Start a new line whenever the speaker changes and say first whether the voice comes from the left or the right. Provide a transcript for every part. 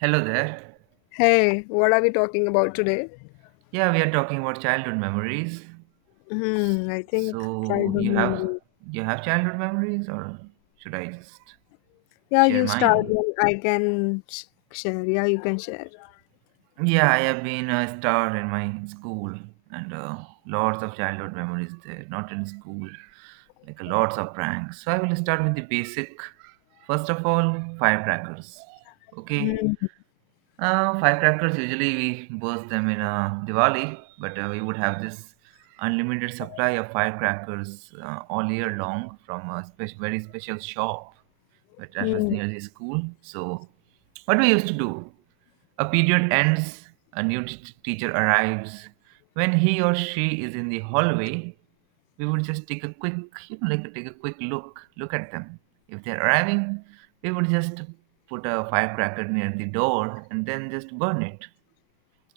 right: Hello there.
left: Hey, what are we talking about today?
right: Yeah, we are talking about childhood memories.
left: Hmm, I think
right: So
left: childhood memory.
right: you have childhood memories, or should I just
left: Yeah,
right: share
left: you start
right: mine?
left: and I can share. Yeah, you can share.
right: Yeah, I have been a star in my school, and lots of childhood memories there. Not in school, like a lots of pranks. So I will start with the basic. First of all, firecrackers. Okay.
left: Hmm.
right: Firecrackers usually we burst them in Diwali, but we would have this unlimited supply of firecrackers all year long from a very special shop, but that was
left: Hmm.
right: near the school. So, what we used to do? A period ends, a new teacher arrives. When he or she is in the hallway, we would just take a quick, like take a quick look at them. If they're arriving, we would just put a firecracker near the door and then just burn it.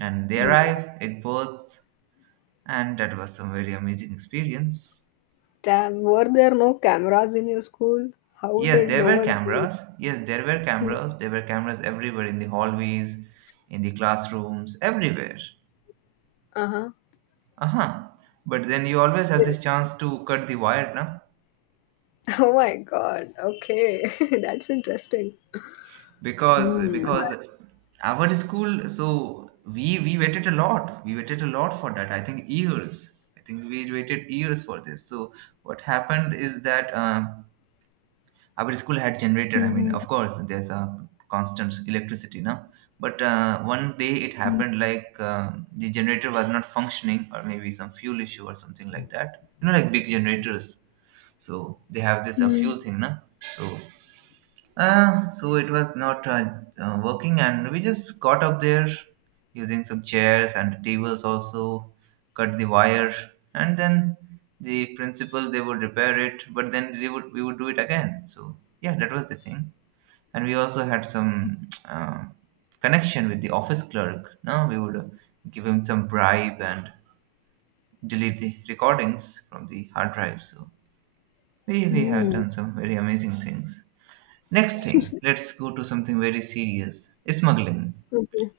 right: And they
left: Hmm.
right: arrive, it bursts, and that was some very amazing experience.
left: Damn, were there no cameras in your school? How
right: Yes,
left: did
right: there
left: no
right: were
left: one see you?
right: cameras. Yes, there were
left: Hmm.
right: cameras. There were cameras everywhere in the hallways, in the classrooms, everywhere.
left: Uh-huh.
right: Uh-huh. But then you always have
left: Still.
right: this chance to cut the wire, na?
left: Oh my God. Okay. That's interesting.
right: Because
left: Hmm.
right: because our school, so we waited a lot. We waited a lot for that. I think years. I think we waited years for this. So what happened is that. Our school had generator, I mean
left: Mm-hmm.
right: of course there's a constant electricity now, but one day it happened like the generator was not functioning, or maybe some fuel issue or something like that, you know, like big generators, so they have this a
left: Hmm.
right: fuel thing, na? So so it was not working, and we just got up there using some chairs and tables, also cut the wire, and then the principal they would repair it, but then they would we would do it again. So yeah, that was the thing, and we also had some connection with the office clerk. Now we would give him some bribe and delete the recordings from the hard drive. So we have
left: Hmm.
right: done some very amazing things. Next thing, let's go to something very serious. Smuggling.
left: Okay.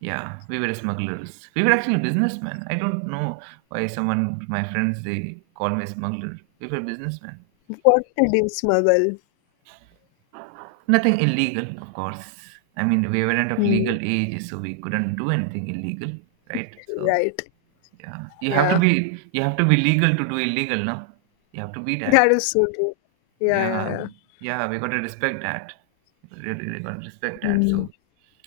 right: Yeah, we were smugglers. We were actually businessmen. I don't know why someone, my friends, they call me smuggler. We were businessmen.
left: What did you smuggle?
right: Nothing illegal, of course. I mean, we weren't of
left: Hmm.
right: legal age, so we couldn't do anything illegal, right? So
left: Right.
right: yeah,
left: Yeah.
right: you have to be legal to do illegal, no? You have to be
left: That
right: that.
left: is so true. Yeah, yeah,
right: Yeah,
left: yeah.
right: yeah, we got to respect that. Really, we got to respect that.
left: Mm.
right: So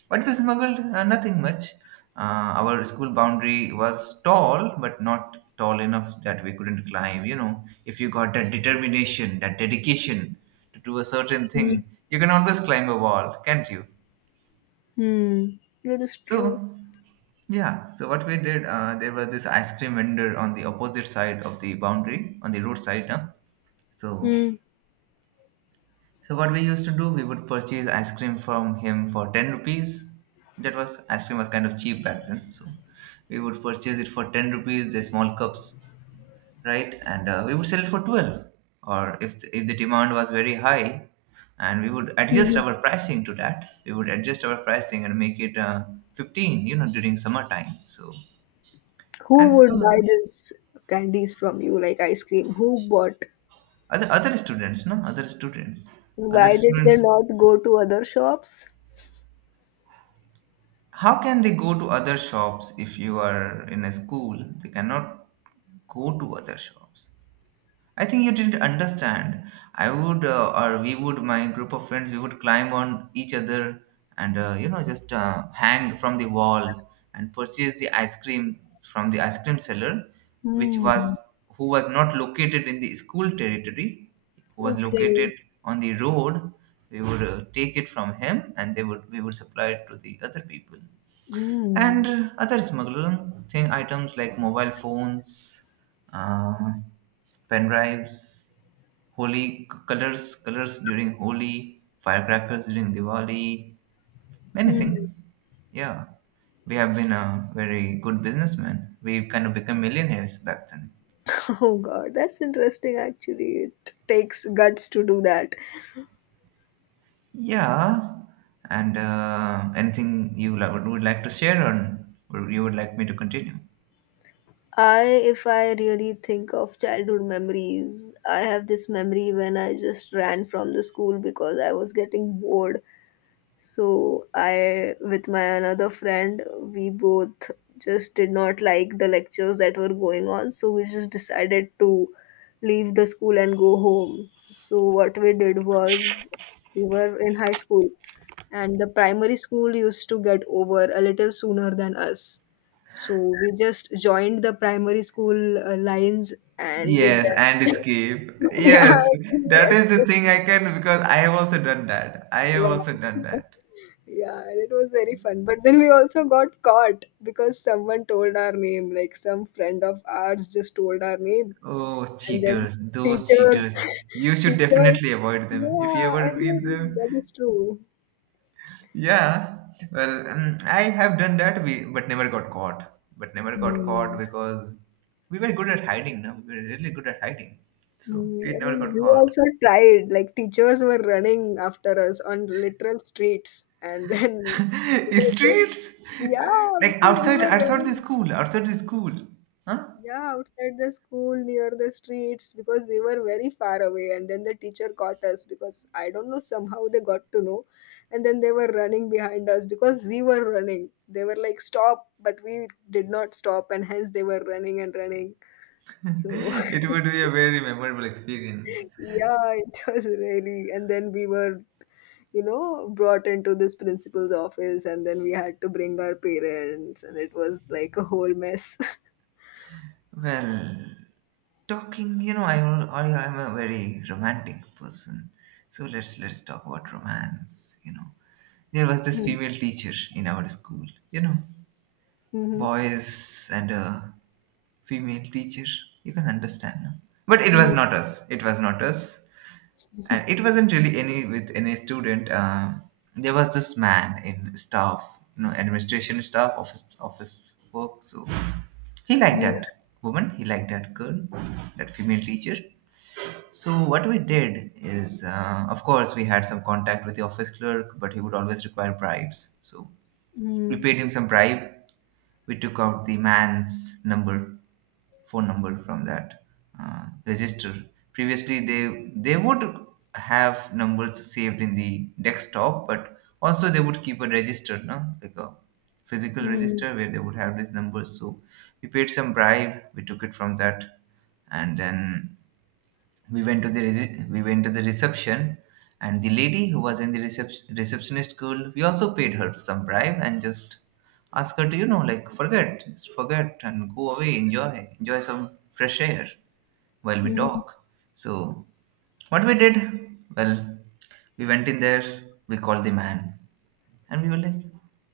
right: what we smuggled? Nothing much. Our school boundary was tall, but not tall enough that we couldn't climb. You know, if you got that determination, that dedication to do a certain
left: Mm.
right: thing, you can always climb a wall, can't you?
left: Mm. That is true.
right: So, yeah. So what we did, there was this ice cream vendor on the opposite side of the boundary, on the roadside. Huh? So
left: Mm.
right: So what we used to do, we would purchase ice cream from him for 10 rupees. That was ice cream was kind of cheap back then, so we would purchase it for 10 rupees, the small cups, right? And we would sell it for 12. Or if the demand was very high, and we would adjust
left: Hmm.
right: our pricing to that, we would adjust our pricing and make it 15, you know, during summertime. So
left: Who
right: and so
left: would buy
right: on.
left: this candies from you, like ice cream? Who bought?
right: Other students, no, other students, other
left: Why did they
right: students.
left: not go to other shops?
right: How can they go to other shops if you are in a school? They cannot go to other shops. I think you didn't understand. I would, or we would, my group of friends, we would climb on each other and, you know, just hang from the wall and purchase the ice cream from the ice cream seller, which was,
left: Mm.
right: who was not located in the school territory, who was
left: Okay.
right: located on the road. We would take it from him and we would supply it to the other people, and
left: Mm.
right: other smuggling thing items like mobile phones, uh, pen drives, holy colors, colors during Holi, firecrackers during Diwali, many
left: Mm.
right: things. Yeah, we have been a very good businessman. We kind of become millionaires back then.
left: Oh God, that's interesting actually. It takes guts to do that.
right: Yeah, and anything you would like to share, or you would like me to continue?
left: I, if I really think of childhood memories, I have this memory when I just ran from the school because I was getting bored. So, I, with my another friend, we both just did not like the lectures that were going on. So, we just decided to leave the school and go home. So, what we did was, we were in high school and the primary school used to get over a little sooner than us. So we just joined the primary school lines and with
right: Yes, and
left: them.
right: escape.
left: Yeah,
right: Yes,
left: then we
right: that is the
left: escaped.
right: thing I can, because I have also done that. I have
left: Wow.
right: also done that.
left: Yeah, and it was very fun. But then we also got caught because someone told our name, like some friend of ours just told our name.
right: Oh,
left: And then
right: cheaters, those
left: teachers,
right: cheaters. You should
left: teachers,
right: definitely avoid them. If you
left: yeah,
right: ever
left: and
right: meet
left: then
right: them,
left: that is true.
right: yeah. Well, I have done that, but never got caught. But never got caught
left: Hmm.
right: because we were good at hiding, no? We were really good at hiding. So we
left: Mm, I
right: never
left: mean,
right: got
left: we
right: caught.
left: also tried, like teachers were running after us on literal streets and then
right: Streets,
left: yeah,
right: like
left: because we
right: outside,
left: were running,
right: outside the school, huh?
left: yeah, outside the school near the streets because we were very far away and then the teacher caught us because I don't know somehow they got to know, and then they were running behind us because we were running. They were like stop, but we did not stop and hence they were running and running. So
right: It would be a very memorable experience.
left: yeah, it was really, and then we were, you know, brought into this principal's office and then we had to bring our parents and it was like a whole mess.
right: Well, talking, you know, I am a very romantic person, so let's talk about romance. You know, there was this
left: Hmm.
right: female teacher in our school. You know,
left: Mhm.
right: boys and a female teacher. You can understand, no? But it was not us. It was not us. And it wasn't really any with any student. There was this man in staff, you know, administration staff, office office work, so he liked
left: Mhm.
right: that woman, he liked that girl, that female teacher. So what we did is, of course we had some contact with the office clerk, but he would always require bribes, so we
left: Mhm.
right: paid him some bribe. We took out the man's number, phone number, from that register. Previously, they would have numbers saved in the desktop, but also they would keep a register, no, like a physical
left: Mhm.
right: register where they would have these numbers. So we paid some bribe. We took it from that, and then we went to the we went to the reception, and the lady who was in the receptionist school, we also paid her some bribe and just asked her to, you know, like forget, just forget and go away, enjoy, enjoy some fresh air while we
left: Mhm. Mhm.
right: talk. So what we did, well, we went in there, we called the man, and we were like,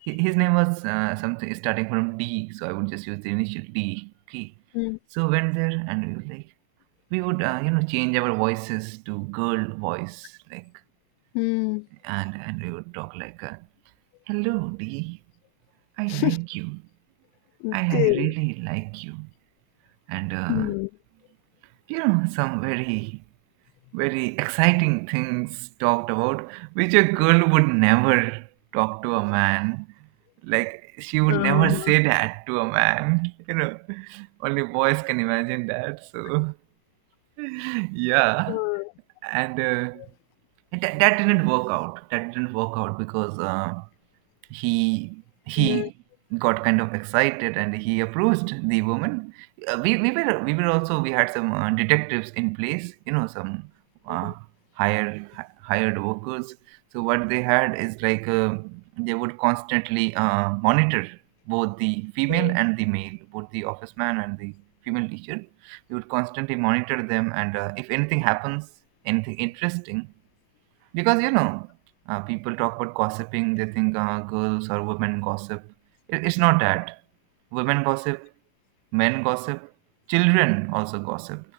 right: his name was something starting from D, so I would just use the initial D key.
left: Mhm.
right: So went there and we were like, we would you know change our voices to girl voice, like,
left: Mhm.
right: and we would talk like, "Hello D, I like you. I
left: Okay.
right: really like you." And
left: Hmm.
right: you know, some very very exciting things talked about, which a girl would never talk to a man. Like, she would never
left: Uh-huh.
right: say that to a man, you know. Only boys can imagine that. So, yeah.
left: Uh,
right: And that didn't work out. That didn't work out because. He
left: mhm.
right: he got kind of excited and he approached the woman. We were also we had some detectives in place, you know, some uh, hired workers. So what they had is like they would constantly monitor both the female and the male, both the office man and the female teacher. We would constantly monitor them, and if anything happens, anything interesting, because you know, people talk about gossiping. They think girls or women gossip. It's not that. Women gossip, men gossip, children also gossip.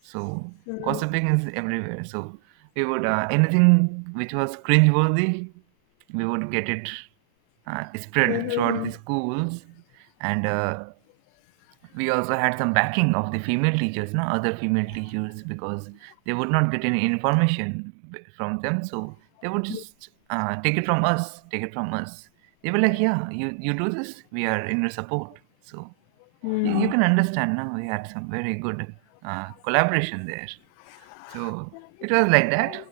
right: So
left: Mhm.
right: gossiping is everywhere. So we would, anything which was cringeworthy, we would get it spread throughout
left: Mhm.
right: the schools, and we also had some backing of the female teachers, no, other female teachers, because they would not get any information from them, so they would just take it from us. They were like, yeah, you do this, we are in your support. So you
left: Mhm.
right: can understand, now we had some very good collaboration there. So it was like that.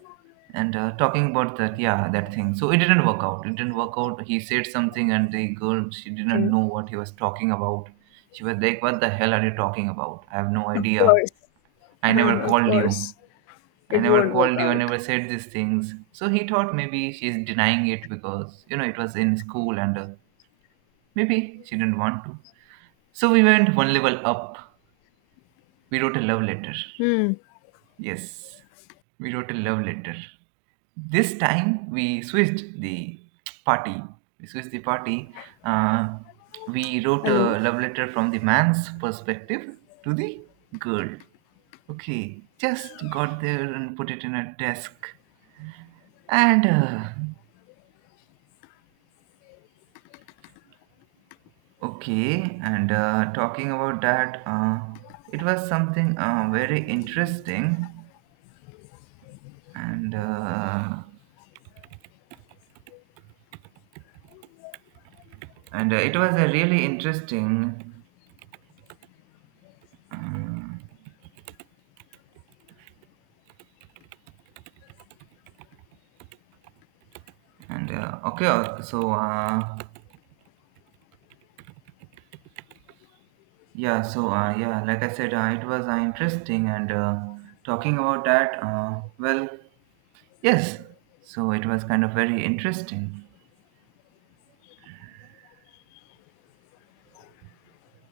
right: And talking about that, yeah, that thing. So it didn't work out. It didn't work out. He said something, and the girl, she didn't
left: Okay.
right: know what he was talking about. She was like, what the hell are you talking about? I have no
left: Of
right: idea.
left: course.
right: I never
left: Of
right: called you.
left: course
right: I
left: it
right: never
left: won't work
right: called you. I
left: out.
right: never said these things. So he thought maybe she's denying it because, you know, it was in school, and maybe she didn't want to. So we went one level up. We wrote a love letter.
left: Hmm.
right: Yes, we wrote a love letter. This time we switched the party. We switched the party. Uh, we wrote
left: Hello.
right: a love letter from the man's perspective to the girl. Okay, just got there and put it in a desk. And okay, and talking about that, it was something very interesting, and it was a really interesting. Uh, And okay, so yeah, so yeah, like I said, it was interesting, and talking about that. Well, yes, so it was kind of very interesting.